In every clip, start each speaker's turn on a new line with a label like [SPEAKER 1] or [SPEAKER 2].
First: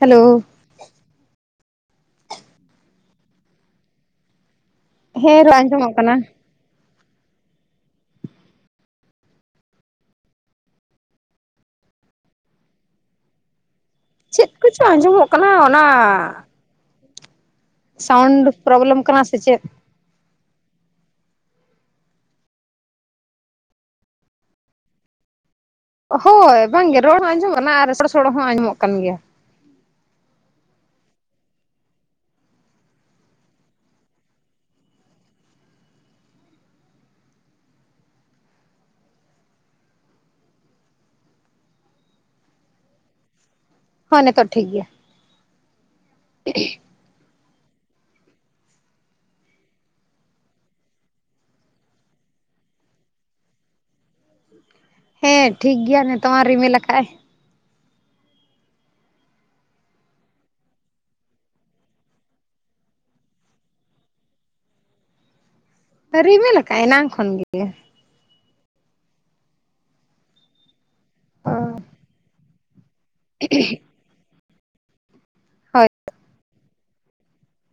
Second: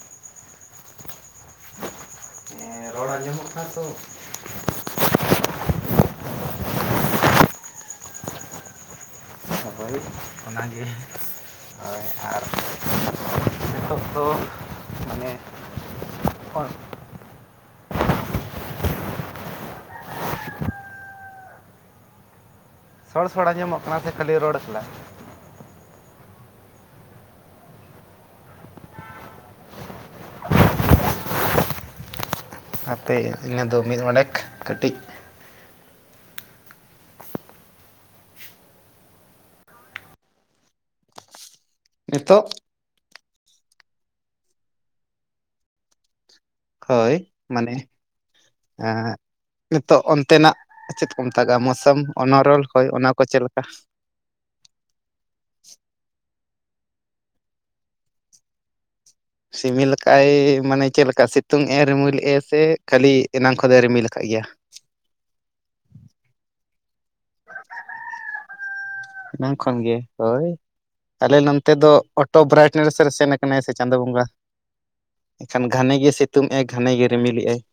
[SPEAKER 1] Hello.
[SPEAKER 2] ᱨᱚᱲ ᱟᱸᱡᱚᱢᱚᱜ ᱠᱟᱱᱟ ᱛᱚ ᱾
[SPEAKER 1] ᱦᱮᱸ, ᱨᱚᱲ ᱟᱸᱡᱚᱢᱚᱜ ᱠᱟᱱᱟ ᱾
[SPEAKER 2] ᱦᱳᱭ ᱚᱱᱟ ᱜᱮ ᱦᱳᱭ ᱟᱨ ᱱᱤᱛᱚᱜ ᱫᱚ
[SPEAKER 1] ᱪᱮᱫ ᱠᱚᱪᱚᱝ ᱟᱸᱡᱚᱢᱚᱜ
[SPEAKER 2] ᱢᱟᱱᱮ
[SPEAKER 1] ᱠᱟᱱᱟ ᱚᱱᱟ? ᱥᱟᱣᱩᱱᱰ ᱯᱨᱚᱵᱞᱮᱢ ᱠᱟᱱᱟ ᱥᱮ ᱪᱮᱫ?
[SPEAKER 2] ᱥᱚᱲ ᱥᱚᱲ ᱧᱟᱢᱚᱜ ᱠᱟᱱᱟ ᱥᱮ ᱠᱷᱟᱹᱞᱤ ᱨᱚᱲ ᱠᱟᱱᱟ ᱮᱠᱞᱟ?
[SPEAKER 1] ᱦᱳᱭ, ᱵᱟᱝ ᱜᱮ ᱨᱚᱲ ᱦᱚᱸ ᱟᱸᱡᱚᱢᱚᱜ ᱠᱟᱱᱟ ᱟᱨ ᱥᱚᱲ ᱥᱚᱲᱚ ᱦᱚᱸ ᱟᱸᱡᱚᱢᱚᱜ ᱠᱟᱱ ᱜᱮᱭᱟ ᱾
[SPEAKER 2] ᱟᱯᱮ ᱤᱱᱟᱹ ᱫᱚ ᱢᱤᱫ ᱚᱱᱮᱠ ᱠᱟᱹᱴᱤᱡ ᱱᱤᱛᱚᱜ?
[SPEAKER 1] ᱦᱚᱸ, ᱱᱤᱛᱚᱜ ᱛᱚ ᱴᱷᱤᱠ ᱜᱮᱭᱟ ᱾ ᱦᱩᱸ [inaudible]
[SPEAKER 2] ᱦᱳᱭ ᱢᱟᱱᱮ ᱟ ᱱᱤᱛᱚᱜ ᱚᱱᱛᱮ ᱱᱟᱜ ᱪᱮᱫ ᱠᱚ ᱢᱮᱛᱟᱜᱟᱜᱼᱟ ᱢᱳᱹᱥᱚᱢ ᱚᱱᱟ ᱨᱚᱲ ᱦᱳᱭ ᱚᱱᱟ ᱠᱚ ᱪᱮᱫ ᱞᱮᱠᱟ?
[SPEAKER 1] ᱴᱷ [inaudible] ᱦᱮᱸ, ᱴᱷᱤᱠ ᱜᱮᱭᱟ ᱱᱤᱛᱚᱝ ᱢᱟ ᱨᱤᱢᱮᱞ ᱟᱠᱟᱜᱼᱟᱭ ᱾
[SPEAKER 2] ᱥᱤᱢᱤᱞ ᱠᱟᱜᱼ ᱟᱭ ᱢᱟᱱᱮ ᱪᱮᱫ ᱞᱮᱠᱟ? ᱥᱤᱛᱩᱝ ᱮ ᱮᱨᱤᱢᱤᱞ ᱮᱜᱼᱟᱭ ᱥᱮ ᱠᱷᱟᱹᱞᱤ ᱮᱱᱟᱝ ᱠᱷᱚᱱ ᱫᱚᱭ ᱨᱤᱢᱤᱞ ᱟᱠᱟᱫ ᱜᱮᱭᱟ?
[SPEAKER 1] ᱨᱤᱢᱤᱞ ᱟᱠᱟᱜ ᱮᱱᱟᱝ ᱠᱷᱚᱱ ᱜᱮ ᱾
[SPEAKER 2] ᱮᱱᱟᱝ ᱠᱷᱚᱱ ᱜᱮ ᱦᱳᱭ ᱟᱞᱮ ᱱᱚᱱᱛᱮ ᱫᱚ ᱚᱴᱳ ᱵᱨᱟᱭᱤᱴ ᱥᱮᱱ ᱟᱠᱟᱱᱟᱭ ᱥᱮ ᱪᱟᱸᱫᱳ ᱵᱚᱸᱜᱟ ᱮᱱᱠᱷᱟᱱ
[SPEAKER 1] ᱦᱳᱭ
[SPEAKER 2] ᱜᱷᱟᱱᱮ ᱜᱮ ᱥᱤᱛᱩᱝ ᱮ ᱾ ᱜᱷᱟᱱᱮ ᱜᱮ ᱨᱤᱢᱤᱞᱮᱜᱼᱟᱭ ᱾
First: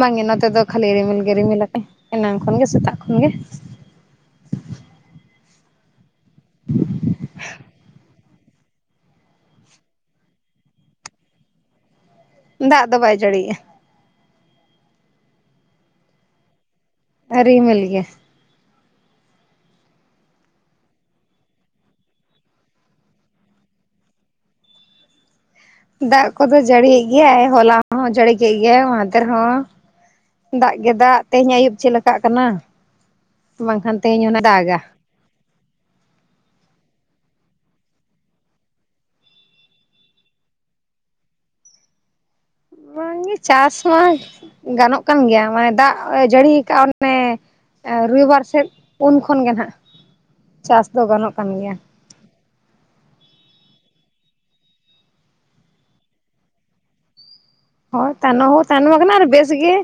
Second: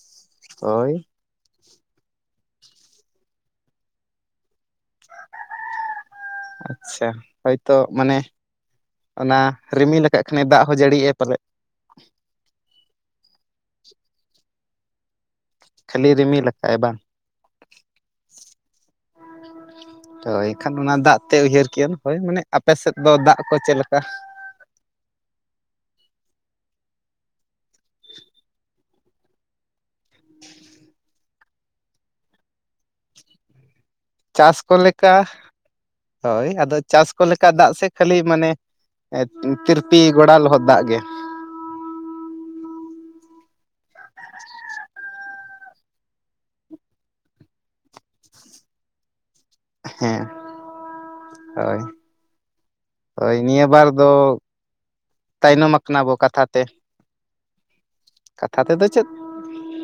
[SPEAKER 1] ᱵᱟᱝᱜᱮ ᱱᱚᱛᱮ ᱫᱚ ᱠᱷᱟᱹᱞᱤ ᱨᱤᱢᱤᱞ ᱜᱮ ᱨᱤᱢᱤᱞ ᱟᱠᱟᱜᱼᱟᱭ ᱮᱱᱟᱝ ᱠᱷᱚᱱ ᱜᱮ ᱥᱮᱛᱟᱜ ᱠᱷᱚᱱ ᱜᱮ ᱾
[SPEAKER 2] ᱟᱪᱪᱷᱟ ᱦᱚᱭᱛᱚ ᱢᱟᱱᱮ ᱚᱱᱟ ᱨᱤᱢᱤᱞ ᱟᱠᱟᱫ ᱠᱷᱟᱱᱮ ᱫᱟᱜ ᱦᱚᱸ ᱡᱟᱹᱲᱤᱭᱜᱼᱟᱭ ᱯᱟᱞᱮᱫ
[SPEAKER 1] ᱫᱟᱜ ᱫᱚ ᱵᱟᱭ ᱡᱟᱹᱲᱤᱭᱼᱟ
[SPEAKER 2] ᱠᱷᱟᱹᱞᱤ ᱨᱤᱢᱤᱞ ᱟᱠᱟᱫᱟᱭ ᱵᱟᱝ
[SPEAKER 1] ᱟᱹ ᱨᱢᱞ ᱜᱮ [inaudible]
[SPEAKER 2] ᱛᱳ ᱮᱱᱠᱷᱟᱱ ᱚᱱᱟ ᱫᱟᱜ ᱛᱮ ᱩᱭᱦᱟᱹᱨ ᱠᱮᱭᱟ ᱦᱳᱭ ᱢᱟᱱᱮ ᱟᱯᱮ ᱥᱮᱫ ᱫᱚ ᱫᱟᱜ ᱠᱚ ᱪᱮᱫ ᱞᱮᱠᱟ
[SPEAKER 1] ᱫᱟᱜ ᱠᱚᱫᱚ ᱡᱟᱹᱲᱤᱭᱮᱫ ᱜᱮᱭᱟᱭ ᱦᱚᱞᱟ ᱦᱚᱸ ᱡᱟᱹᱲᱤ ᱠᱮᱫ ᱜᱮᱭᱟᱭ ᱢᱟᱫᱷᱮᱨ ᱦᱚᱸ ᱫᱟᱜ ᱜᱮ ᱫᱟᱜ ᱛᱮᱦᱮᱧ ᱟᱹᱭᱩᱵ ᱪᱮᱫᱞᱮᱠᱟᱜ ᱠᱟᱱᱟ ᱵᱟᱝᱠᱷᱟᱱ ᱛᱮᱦᱮᱧ ᱚᱱᱟ ᱫᱟᱜᱟ
[SPEAKER 2] ᱚᱱᱠᱟ ᱦᱳᱭ ᱟᱫᱚ ᱪᱟᱥ ᱠᱚ ᱞᱮᱠᱟ ᱫᱟᱜ ᱥᱮ ᱠᱷᱟᱹᱞᱤ ᱢᱟᱱᱮ ᱛᱤᱨᱯᱤ ᱜᱚᱲᱟ ᱞᱚᱦᱚᱫ ᱫᱟᱜ ᱜᱮ
[SPEAKER 1] ᱵᱟᱝᱜᱮ ᱪᱟᱥ ᱢᱟ ᱜᱟᱱᱚᱜ ᱠᱟᱱ ᱜᱮᱭᱟ ᱢᱟᱱᱮ ᱫᱟᱜ ᱡᱟᱹᱲᱤ ᱠᱟᱜᱼᱟ ᱚᱱᱮ ᱨᱚᱵᱤᱵᱟᱨ ᱥᱮᱫ ᱯᱩᱱ ᱠᱷᱚᱱ ᱜᱮ ᱱᱟᱦᱟᱜ
[SPEAKER 2] ᱦᱮᱸ
[SPEAKER 1] ᱪᱟᱥ ᱫᱚ ᱜᱟᱱᱚᱜ ᱠᱟᱱ ᱜᱮᱭᱟ
[SPEAKER 2] ᱦᱳᱭ ᱦᱳᱭ ᱱᱤᱭᱟᱹ ᱵᱟᱨ ᱫᱚ ᱛᱟᱭᱱᱚᱢ ᱟᱠᱟᱱᱟ ᱵᱚ ᱠᱟᱛᱷᱟ ᱛᱮ
[SPEAKER 1] ᱦᱳᱭ ᱛᱟᱭᱱᱚᱢ
[SPEAKER 2] ᱠᱟᱛᱷᱟ
[SPEAKER 1] ᱦᱚᱸ
[SPEAKER 2] ᱛᱮᱫᱚ
[SPEAKER 1] ᱛᱟᱭᱱᱚᱢ
[SPEAKER 2] ᱪᱮᱫ
[SPEAKER 1] ᱟᱠᱟᱱᱟ ᱟᱨ ᱵᱮᱥ ᱜᱮ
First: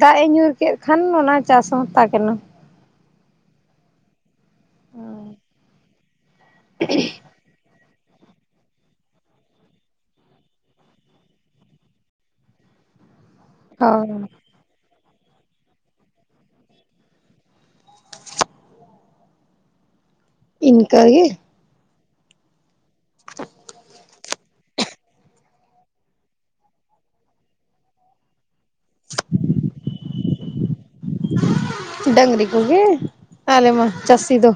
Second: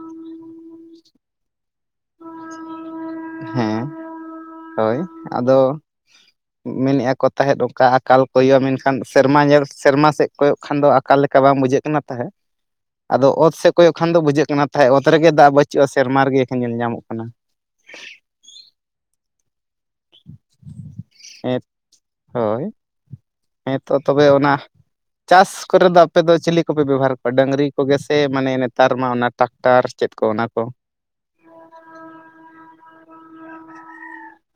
[SPEAKER 1] ᱫᱟᱜ ᱮ ᱧᱩᱨ ᱠᱮᱫ ᱠᱷᱟᱱ ᱚᱱᱟ ᱪᱟᱥ ᱦᱚᱸᱛᱟ ᱠᱟᱱᱟ
[SPEAKER 2] ᱦᱮᱸ ᱦᱳᱭ ᱟᱫᱚ ᱢᱮᱱᱮᱫᱼᱟ ᱛᱟᱦᱮᱸᱫ ᱚᱱᱠᱟ ᱟᱠᱟᱞ ᱠᱚᱭᱚᱜᱼᱟ ᱢᱮᱱᱠᱷᱟᱱ ᱥᱮᱨᱢᱟ ᱧᱮᱞ ᱥᱮᱨᱢᱟ ᱥᱮᱫ ᱠᱚᱭᱚᱜ ᱠᱷᱟᱱ ᱫᱚ ᱟᱠᱟᱞ ᱞᱮᱠᱟ ᱵᱟᱝ ᱵᱩᱡᱷᱟᱹᱜ ᱠᱟᱱᱟ ᱛᱟᱦᱮᱸᱫ ᱟᱫᱚ ᱚᱛ ᱥᱮᱮᱫ ᱠᱚᱭᱚᱜ
[SPEAKER 1] ᱦᱳᱭ
[SPEAKER 2] ᱠᱷᱟᱱ ᱫᱚ ᱵᱩᱡᱷᱟᱹᱜ ᱠᱟᱱᱟ ᱛᱟᱦᱮᱸ ᱚᱛ ᱨᱮᱜᱮ ᱫᱟᱜ ᱵᱟᱹᱪᱩᱜᱼᱟ ᱥᱮᱨᱢᱟ ᱨᱮᱜᱮ ᱧᱮᱞ ᱧᱟᱢᱚᱜ ᱠᱟᱱᱟ
[SPEAKER 1] ᱤᱱᱠᱟᱹ ᱜᱮ
[SPEAKER 2] ᱦᱮᱸ ᱦᱳᱭ ᱦᱮᱸᱛᱚ ᱛᱚᱵᱮ ᱚᱱᱟ ᱪᱟᱥ ᱠᱚᱨᱮ ᱫᱚ ᱟᱯᱮ ᱫᱚ ᱪᱤᱞᱤ ᱠᱚᱯᱮ ᱵᱮᱵᱚᱦᱟᱨ ᱠᱚᱣᱟ ᱰᱟᱹᱝᱨᱤ ᱠᱚᱜᱮ ᱥᱮ ᱢᱟᱱᱮ ᱱᱮᱛᱟᱨ ᱢᱟ ᱚᱱᱟ ᱴᱟᱠᱴᱟᱨ ᱪᱮᱫ ᱠᱚ ᱚᱱᱟᱠᱚ
[SPEAKER 1] ᱰᱟᱝᱨᱤ ᱠᱚᱜᱮ ᱟᱞᱮ ᱢᱟ ᱪᱟᱹᱥᱤ ᱫᱚ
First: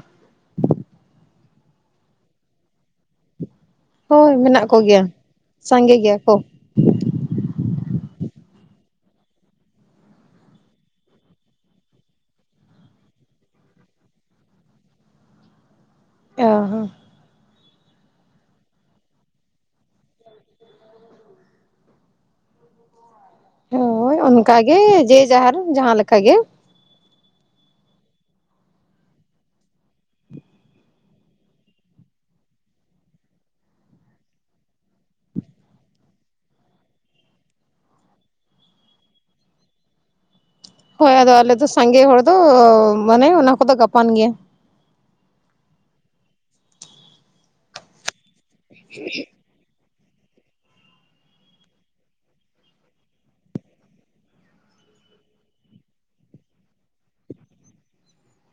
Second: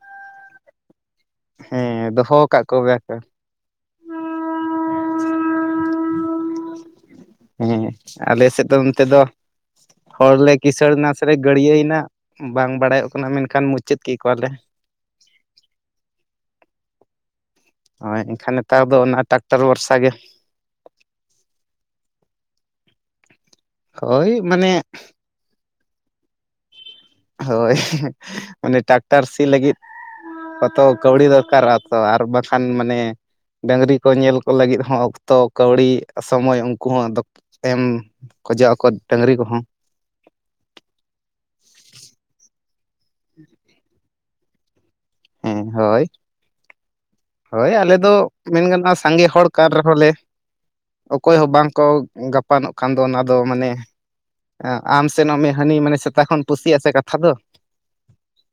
[SPEAKER 2] ᱦᱮᱸ ᱫᱚᱦᱚ ᱟᱠᱟᱫ ᱠᱚᱜᱮᱭᱟ ᱠᱚ
[SPEAKER 1] ᱦᱳᱭ ᱢᱮᱱᱟᱜ ᱠᱚᱜᱮᱭᱟ ᱥᱟᱸᱜᱮ ᱜᱮᱭᱟ ᱠᱚ
[SPEAKER 2] ᱦᱮᱸ ᱟᱞᱮ ᱥᱮᱫ ᱫᱚ ᱚᱱᱛᱮ ᱫᱚ ᱦᱚᱲᱞᱮ ᱠᱤᱥᱟᱹᱲ ᱮᱱᱟ ᱥᱮᱞᱮ ᱜᱟᱹᱲᱭᱟᱹᱭᱮᱱᱟ ᱵᱟᱝ ᱵᱟᱲᱟᱭᱚᱜ ᱠᱟᱱᱟ ᱢᱮᱱᱠᱷᱟᱱ ᱢᱩᱪᱟᱹᱫ ᱠᱮᱫ ᱠᱚᱣᱟᱞᱮ
[SPEAKER 1] ᱚ ᱦᱚᱸ
[SPEAKER 2] ᱦᱳᱭ ᱮᱱᱠᱷᱟᱱ ᱱᱮᱛᱟᱨ ᱫᱚ ᱚᱱᱟ ᱴᱟᱠᱴᱟᱨ ᱵᱷᱚᱨᱥᱟ ᱜᱮ
[SPEAKER 1] ᱦᱳᱭ ᱚᱱᱠᱟ ᱜᱮ ᱡᱮ ᱡᱟᱦᱟᱨ ᱡᱟᱦᱟᱸ ᱞᱮᱠᱟ ᱜᱮ
[SPEAKER 2] ᱦᱳᱭ ᱢᱟᱱᱮ ᱴᱨᱟᱠᱴᱟᱨ ᱥᱤ ᱞᱟᱹᱜᱤᱫ ᱛᱚ ᱠᱟᱹᱣᱲᱤ ᱫᱚᱨᱠᱟᱨᱚᱜᱼᱟ ᱛᱚ ᱟᱨ ᱵᱟᱠᱷᱟᱱ ᱢᱟᱱᱮ ᱰᱟᱹᱝᱨᱤ ᱠᱚ ᱧᱮᱞ ᱠᱚ ᱞᱟᱹᱜᱤᱫ ᱦᱚᱸ ᱚᱠᱛᱚ ᱠᱟᱹᱣᱰᱤ ᱥᱚᱢᱚᱭ ᱩᱱᱠᱩ ᱦᱚᱸ ᱮᱢ ᱠᱷᱚᱡᱚᱜ ᱟᱠᱚ ᱰᱟᱹᱝᱨᱤ ᱠᱚᱦᱚᱸ
[SPEAKER 1] ᱦᱳᱭ ᱟᱫᱚ ᱟᱞᱮ ᱫᱚ ᱥᱟᱸᱜᱮ ᱦᱚᱲ ᱫᱚ ᱢᱟᱱᱮ ᱚᱱᱟ ᱠᱚᱫᱚ ᱜᱟᱯᱟᱱ ᱜᱮᱭᱟ
[SPEAKER 2] ᱦᱳᱭ ᱦᱳᱭ ᱟᱞᱮ ᱫᱚ ᱢᱮᱱ ᱜᱟᱱᱚᱜᱼᱟ ᱥᱟᱸᱜᱮ ᱦᱚᱲ ᱠᱟᱱ ᱨᱮᱦᱚᱸ ᱞᱮ ᱚᱠᱚᱭ ᱦᱚᱸ ᱵᱟᱝᱠᱚ ᱜᱟᱯᱟᱱᱚᱜ ᱠᱟᱱ ᱫᱚ ᱚᱱᱟ ᱫᱚ ᱢᱟᱱᱮ ᱟᱢ ᱥᱮᱱᱚᱜ ᱢᱮ ᱦᱟᱹᱱᱤ ᱢᱟᱱᱮ ᱥᱮᱛᱟ ᱠᱷᱚᱱ ᱯᱩᱥᱤᱭᱟᱜ ᱥᱮ ᱠᱟᱛᱷᱟ ᱫᱚ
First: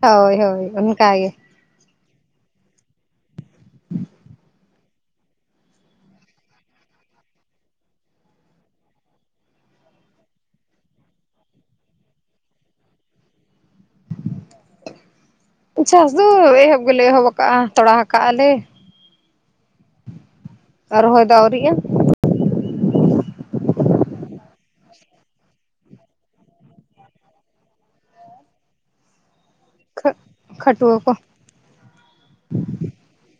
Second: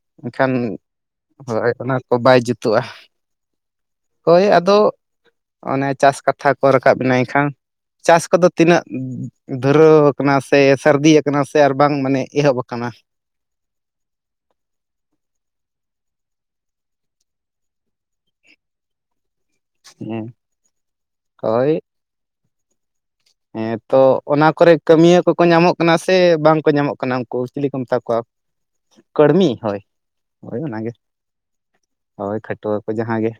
[SPEAKER 1] ᱦᱳᱭ
[SPEAKER 2] ᱮᱱᱠᱷᱟᱱ
[SPEAKER 1] ᱦᱳᱭ ᱚᱱᱠᱟ ᱜᱮ
[SPEAKER 2] ᱦᱳᱭ ᱚᱱᱟ ᱠᱚ ᱵᱟᱭ ᱡᱩᱛᱩᱜᱼᱟ ᱦᱳᱭ ᱟᱫᱚ ᱚᱱᱮ ᱪᱟᱥ ᱠᱟᱛᱷᱟ ᱠᱚ ᱨᱟᱠᱟᱵ ᱵᱮᱱᱟ ᱮᱱᱠᱷᱟᱱ ᱪᱟᱥ ᱠᱚᱫᱚ ᱛᱤᱱᱟᱹᱜ ᱫᱷᱩᱨᱟᱹᱣ ᱟᱠᱟᱱᱟ ᱥᱮ ᱥᱟᱹᱨᱫᱤᱭᱟ ᱟᱠᱟᱱᱟ ᱥᱮ ᱟᱨ ᱵᱟᱝ ᱢᱟᱱᱮ ᱮᱦᱚᱵ ᱟᱠᱟᱱᱟ
[SPEAKER 1] ᱪᱟᱥ ᱫᱚ ᱮᱦᱚᱵ ᱜᱮᱞᱮ ᱮᱦᱚᱵ ᱟᱠᱟᱟᱜᱼᱟ ᱛᱚᱲᱟ ᱠᱟᱜ ᱟᱞᱮ
[SPEAKER 2] ᱦᱮᱸ
[SPEAKER 1] ᱟᱨ ᱨᱚᱦᱚᱭ ᱫᱚ ᱟᱹᱣᱨᱤᱜᱼᱟ
[SPEAKER 2] ᱦᱳᱭ ᱦᱮᱸ ᱛᱚ ᱚᱱᱟ ᱠᱚᱨᱮ ᱠᱟᱹᱢᱤᱭᱟᱹ ᱠᱚᱠᱚ ᱧᱟᱢᱚᱜ ᱠᱟᱱᱟ ᱥᱮ ᱵᱟᱝ ᱠᱚ ᱧᱟᱢᱚᱜ ᱠᱟᱱᱟ ᱩᱱᱠᱩ ᱪᱤᱞᱤ ᱠᱚ ᱢᱮᱛᱟ ᱠᱚᱣᱟ ᱠᱟᱹᱲᱢᱤ ᱦᱳᱭ ᱦᱳᱭ ᱚᱱᱟᱜᱮ
[SPEAKER 1] ᱠᱷᱟᱹᱴᱩᱣᱟᱹ ᱠᱚ
[SPEAKER 2] ᱦᱳᱭ ᱠᱷᱟᱹᱴᱣᱟᱹ ᱠᱚ ᱡᱟᱦᱟᱸ ᱜᱮ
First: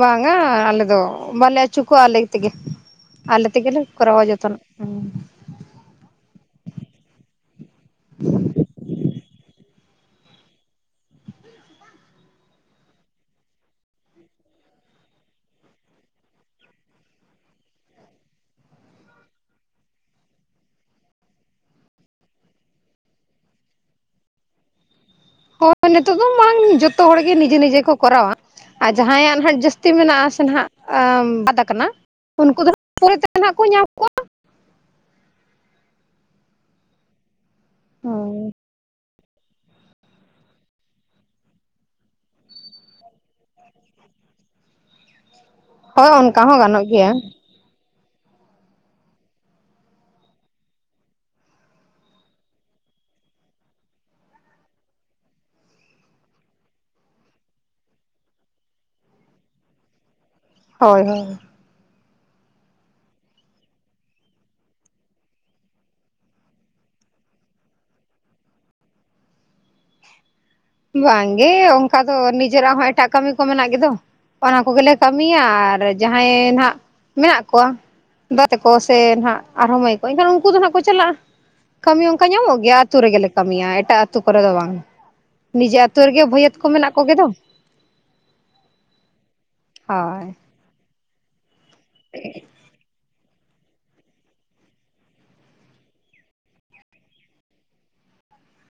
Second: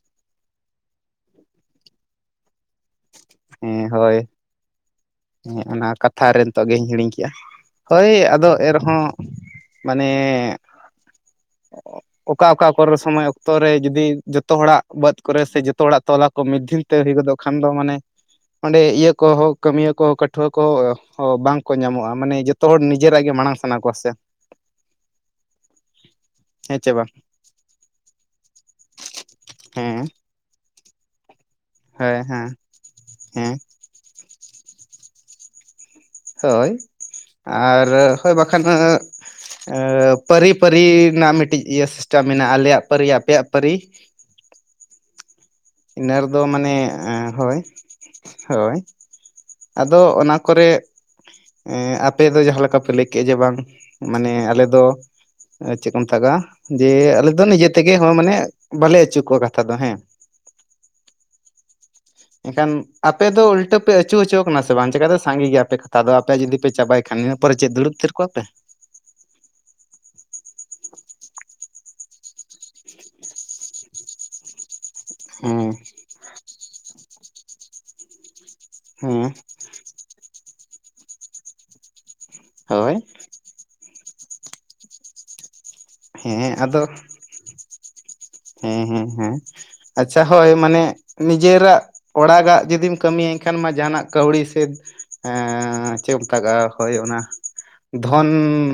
[SPEAKER 1] ᱵᱟᱝᱟ ᱟᱞᱮ ᱫᱚ ᱵᱟᱞᱮ ᱟᱹᱪᱩ ᱠᱚᱣᱟ ᱟᱞᱮ ᱛᱮᱜᱮ ᱟᱞᱮ ᱛᱮᱜᱮᱞᱮ
[SPEAKER 2] ᱦᱮᱸ
[SPEAKER 1] ᱠᱚᱨᱟᱣᱟ
[SPEAKER 2] ᱦᱳᱭ
[SPEAKER 1] ᱡᱚᱛᱚᱱ
[SPEAKER 2] ᱦᱮᱸ ᱚᱱᱟ ᱠᱟᱛᱷᱟ ᱨᱮ ᱱᱤᱛᱚᱜ ᱜᱤᱧ ᱦᱤᱲᱤᱧ ᱠᱮᱜᱼᱟ ᱦᱳᱭ ᱟᱫᱚ ᱮᱨᱦᱚᱸ ᱢᱟᱱᱮ [inaudible] ᱚᱠᱟ ᱚᱠᱟ ᱠᱚᱨᱮ ᱥᱚᱢᱚᱭ ᱚᱠᱛᱚ ᱨᱮ ᱡᱩᱫᱤ ᱡᱚᱛᱚ ᱦᱚᱲᱟᱜ ᱵᱟᱹᱫᱽ ᱠᱚᱨᱮ ᱥᱮ ᱡᱚᱛᱚ ᱦᱚᱲᱟᱜ ᱛᱚᱞᱟ ᱠᱚ ᱢᱤᱫᱫᱷᱤᱞ ᱛᱮ ᱦᱩᱭ ᱜᱚᱫᱚᱜ ᱠᱷᱟᱱ ᱫᱚ ᱢᱟᱱᱮ ᱚᱸᱰᱮ ᱤᱭᱟᱹ ᱠᱚ ᱦᱚ ᱠᱟᱹᱢᱭᱟᱹ ᱠᱚ ᱦᱚ ᱠᱟᱹᱴᱷᱩᱣᱟᱹ ᱠᱚ ᱦᱚ ᱵᱟᱝ ᱠᱚ ᱧᱟᱢᱚᱜᱼᱟ ᱢᱟᱱᱮ ᱡᱚᱛ ᱛᱚ ᱦᱚᱲ ᱱᱤᱡᱮᱨᱟᱜ ᱜᱮ ᱢᱟᱲᱟᱝ ᱥᱟᱱᱟ ᱠᱚᱣᱟ ᱥᱮ
[SPEAKER 1] ᱦᱳᱭ ᱱᱤᱛᱚᱜ ᱫᱚ ᱢᱟᱝ
[SPEAKER 2] ᱦᱮᱸ ᱪᱮ
[SPEAKER 1] ᱡᱚᱛᱚ
[SPEAKER 2] ᱵᱟᱝ
[SPEAKER 1] ᱦᱚᱲᱜᱮ ᱱᱤᱡᱮ ᱱᱤᱡᱮ ᱠᱚ ᱠᱚᱨᱟᱣᱟ ᱟᱨ ᱡᱟᱦᱟᱸᱭᱟᱜ ᱱᱟᱦᱟᱜ ᱡᱟᱹᱥᱛᱤ
[SPEAKER 2] ᱦᱮᱸ
[SPEAKER 1] ᱢᱮᱱᱟᱜ ᱥᱮᱱ ᱦᱟᱜ ᱵᱟᱫ ᱠᱟᱱᱟ
[SPEAKER 2] ᱦᱳᱭ ᱦᱮᱸ
[SPEAKER 1] ᱩᱱᱠᱩ ᱫᱚ ᱯᱚᱨᱮ ᱠᱚ
[SPEAKER 2] ᱦᱮᱸ
[SPEAKER 1] ᱦᱟᱜ ᱧᱟᱢ ᱠᱚᱣᱟ
[SPEAKER 2] ᱦᱳᱭ ᱟᱨ ᱦᱳᱭ ᱵᱟᱠᱷᱟᱱ [inaudible] ᱮᱸ ᱯᱟᱹᱨᱤ ᱯᱟᱹᱨᱤ ᱨᱮᱱᱟᱜ ᱢᱤᱫᱴᱤᱡ ᱤᱭᱟᱹ ᱥᱤᱥᱴᱮᱢ ᱢᱮᱱᱟᱜᱼᱟ ᱟᱞᱮᱭᱟᱜ ᱯᱟᱹᱨᱤ ᱟᱯᱮᱭᱟᱜ ᱯᱟᱹᱨᱤ
[SPEAKER 1] ᱦᱳᱭ
[SPEAKER 2] ᱤᱱᱟᱹ ᱨᱮᱫᱚ
[SPEAKER 1] ᱚᱱᱠᱟ ᱦᱚᱸ
[SPEAKER 2] ᱢᱟᱱᱮ
[SPEAKER 1] ᱜᱟᱱᱚᱜ ᱜᱮᱭᱟ
[SPEAKER 2] ᱦᱳᱭ ᱦᱳᱭ ᱟᱫᱚ ᱚᱱᱟ ᱠᱚᱨᱮ ᱮᱸ ᱟᱯᱮ ᱫᱚ ᱡᱟᱦᱟᱸ ᱞᱮᱠᱟ ᱯᱮ ᱞᱟᱹᱭ ᱠᱮᱫ ᱡᱮ ᱵᱟᱝ ᱢᱟᱱᱮ ᱟᱞᱮ ᱫᱚ ᱪᱮᱫ ᱠᱚ ᱢᱮᱛᱟᱜᱟᱜ ᱡᱮ ᱟᱞᱮ ᱫᱚ ᱱᱤᱡᱮ ᱛᱮᱜᱮ ᱦᱚᱸ ᱢᱟᱱᱮ ᱵᱟᱞᱮ ᱟᱹᱪᱩ ᱠᱚ ᱠᱟᱛᱷᱟ ᱫᱚ ᱦᱮᱸ
[SPEAKER 1] ᱦᱳᱭ ᱦᱳᱭ
[SPEAKER 2] ᱮᱱᱠᱷᱟᱱ ᱟᱯᱮ ᱫᱚ ᱩᱞᱴᱟᱹ ᱯᱮ ᱟᱹᱪᱩ ᱦᱚᱪᱚ ᱠᱟᱱᱟ ᱥᱮ ᱵᱟᱝ ᱪᱮᱠᱟᱛᱮ ᱥᱟᱸᱜᱮ ᱜᱮᱭᱟᱯᱮ ᱠᱟᱛᱷᱟ ᱫᱚ ᱟᱯᱮ ᱡᱩᱫᱤ ᱯᱮ ᱪᱟᱵᱟᱭ ᱤᱱᱟᱹ ᱯᱚᱨᱮ ᱪᱮᱫ ᱫᱩᱲᱩᱵ ᱛᱷᱤᱨ ᱠᱚᱜᱼᱟ ᱯᱮ
[SPEAKER 1] ᱵᱟᱝ ᱜᱮ ᱚᱱᱠᱟ ᱫᱚ ᱱᱤᱡᱮᱨᱟᱜ ᱦᱚᱸ ᱮᱴᱟᱜ ᱠᱟᱹᱢᱤ ᱠᱚ ᱢᱮᱱᱟᱜ ᱜᱮᱫᱚ ᱚᱱᱟ ᱠᱚᱜᱮᱞᱮ ᱠᱟᱹᱢᱤᱭᱟ
[SPEAKER 2] ᱦᱮᱸ
[SPEAKER 1] ᱟᱨ ᱡᱟᱦᱟᱸᱭ ᱱᱟᱜ ᱢᱮᱱᱟᱜ ᱠᱚᱣᱟ ᱫᱟ ᱛᱟᱠᱚ
[SPEAKER 2] ᱦᱮᱸ
[SPEAKER 1] ᱥᱮᱱᱦᱟᱜ ᱟᱨᱦᱚᱸ ᱢᱟᱹᱭ ᱠᱚ ᱩᱱᱠᱩ ᱫᱚ ᱦᱟᱸᱜ ᱠᱚ ᱪᱟᱞᱟᱜᱼᱟ ᱠᱟᱹᱢᱤ ᱚᱝᱠᱟ ᱧᱟᱢᱚᱜ ᱜᱮᱭᱟ
[SPEAKER 2] ᱦᱳᱭ
[SPEAKER 1] ᱟᱹᱛᱩ ᱨᱮᱜᱮ ᱞᱮ ᱠᱟᱹᱢᱤᱭᱟ ᱮᱴᱟᱜ ᱟᱹᱛᱩ ᱠᱚᱨᱮ ᱫᱚ ᱵᱟᱝ ᱱᱤᱡᱮ ᱟᱹᱛᱳ ᱨᱮᱜᱮ ᱵᱷᱟᱹᱭᱟᱹᱛ
[SPEAKER 2] ᱦᱮᱸ
[SPEAKER 1] ᱠᱚ
[SPEAKER 2] ᱟᱫᱚ
[SPEAKER 1] ᱢᱮᱱᱟᱜ ᱠᱚᱜᱮ ᱫᱚ
[SPEAKER 2] ᱦᱮᱸ ᱦᱮᱸ ᱦᱮᱸ ᱟᱪᱪᱷᱟ ᱦᱳᱭ ᱢᱟᱱᱮ ᱱᱤᱡᱮᱨᱟᱜ ᱚᱲᱟᱜᱟᱜ ᱡᱩᱫᱤᱢ ᱠᱟᱹᱢᱤᱭ ᱮᱠᱷᱟᱱ ᱢᱟ ᱡᱟᱦᱟᱱᱟᱜ ᱠᱟᱹᱣᱲᱤ ᱥᱮ ᱮᱸ ᱪᱮᱫ [inaudible] ᱢᱮᱛᱟᱜᱟᱜᱼᱟ ᱦᱳᱭ ᱚᱱᱟ ᱫᱷᱚᱱ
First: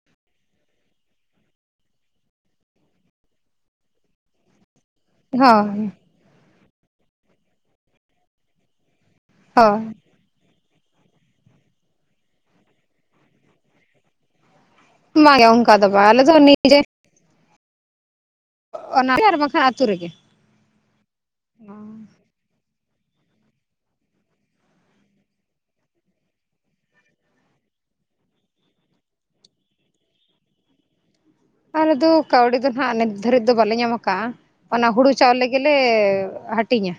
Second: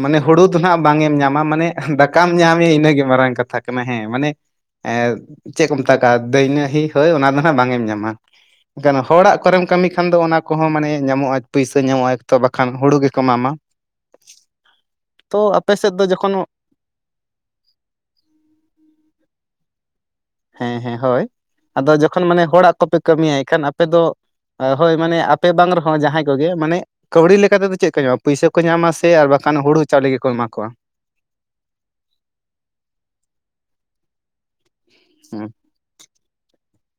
[SPEAKER 2] ᱢᱟᱱᱮ ᱦᱩᱲᱩ ᱫᱚ ᱱᱟᱜ ᱵᱟᱝ ᱮᱢ ᱧᱟᱢᱟ ᱢᱟᱱᱮ ᱫᱟᱠᱟᱢ ᱧᱟᱢᱮ ᱤᱱᱟᱹᱜᱮ ᱢᱟᱨᱟᱝ ᱠᱟᱛᱷᱟ ᱠᱟᱱᱟ ᱦᱮᱸ ᱢᱟᱱᱮ ᱮ ᱪᱮᱫ ᱠᱚ
[SPEAKER 1] ᱦᱳᱭ
[SPEAKER 2] ᱢᱮᱛ ᱫᱟᱹᱭᱱᱟᱹᱦᱤ ᱦᱳᱭ ᱚᱱᱟ ᱫᱚ ᱱᱟᱜ ᱵᱟᱝ ᱮᱢ ᱧᱟᱢᱟ ᱮᱠᱷᱟᱱ ᱦᱚᱲᱟᱜ ᱠᱚᱨᱮᱢ
[SPEAKER 1] ᱦᱳᱭ
[SPEAKER 2] ᱠᱟᱹᱢᱤ ᱠᱷᱟᱱ ᱫᱚ ᱚᱱᱟ ᱠᱚᱦᱚᱸ ᱢᱟᱱᱮ ᱧᱟᱢᱚᱜᱼᱟ ᱯᱩᱭᱥᱟᱹ ᱧᱟᱢᱚᱜᱼᱟ ᱮᱠ ᱛᱚ ᱵᱟᱠᱷᱟᱱ ᱦᱩᱲᱩ ᱜᱮᱠᱚ ᱮᱢᱟᱢᱟ ᱛᱚ
[SPEAKER 1] ᱵᱟᱝᱮ ᱚᱱᱠᱟ
[SPEAKER 2] ᱟᱯᱮ
[SPEAKER 1] ᱫᱚ
[SPEAKER 2] ᱥᱮᱫ
[SPEAKER 1] ᱵᱟ ᱟᱞᱮ ᱫᱚ
[SPEAKER 2] ᱡᱚᱠᱷᱚᱱ
[SPEAKER 1] ᱱᱤᱡᱮ ᱚᱱᱟ ᱛᱮ ᱟᱨ ᱵᱟᱠᱷᱟ ᱟᱹᱛᱩ ᱨᱮᱜᱮ
[SPEAKER 2] ᱦᱮᱸ ᱦᱮᱸ ᱦᱳᱭ ᱟᱫᱚ ᱡᱚᱠᱷᱚᱱ ᱢᱟᱱᱮ ᱦᱚᱲᱟᱜ ᱠᱚᱯᱮ ᱠᱟᱹᱢᱤᱭᱟ ᱤᱠᱷᱟᱹᱱ ᱟᱯᱮ ᱫᱚ ᱦᱳᱭ ᱢᱟᱱᱮ ᱟᱯᱮ ᱵᱟᱝ ᱨᱮᱦᱚᱸ ᱡᱟᱦᱟᱸᱭ ᱠᱚᱜᱮ ᱢᱟᱱᱮ ᱠᱟᱹᱣᱲᱤ ᱞᱮᱠᱟ ᱛᱮᱫᱚ ᱪᱮᱜ ᱠᱚ ᱧᱟᱢᱟ ᱯᱩᱭᱥᱟᱹ ᱠᱚ ᱧᱟᱢᱟ ᱥᱮ ᱟᱨ ᱵᱟᱠᱷᱟᱱ ᱦᱩᱲᱩ ᱪᱟᱣᱞᱮ ᱜᱮ ᱠᱚ ᱮᱢᱟ ᱠᱚᱣᱟ
[SPEAKER 1] ᱟᱞᱮ ᱫᱚ ᱠᱟᱹᱣᱰᱤ ᱫᱚ ᱱᱟᱦᱟᱜ ᱱᱤᱛ ᱫᱷᱟᱹᱨᱤᱡ ᱫᱚ ᱵᱟᱞᱮ ᱧᱟᱢ ᱠᱟᱜᱼᱟ ᱚᱱᱟ ᱦᱩᱲᱩ ᱪᱟᱣᱞᱮ
[SPEAKER 2] ᱦᱮᱸ
[SPEAKER 1] ᱜᱮᱞᱮ ᱞᱮ ᱦᱟᱹᱴᱤᱧᱟ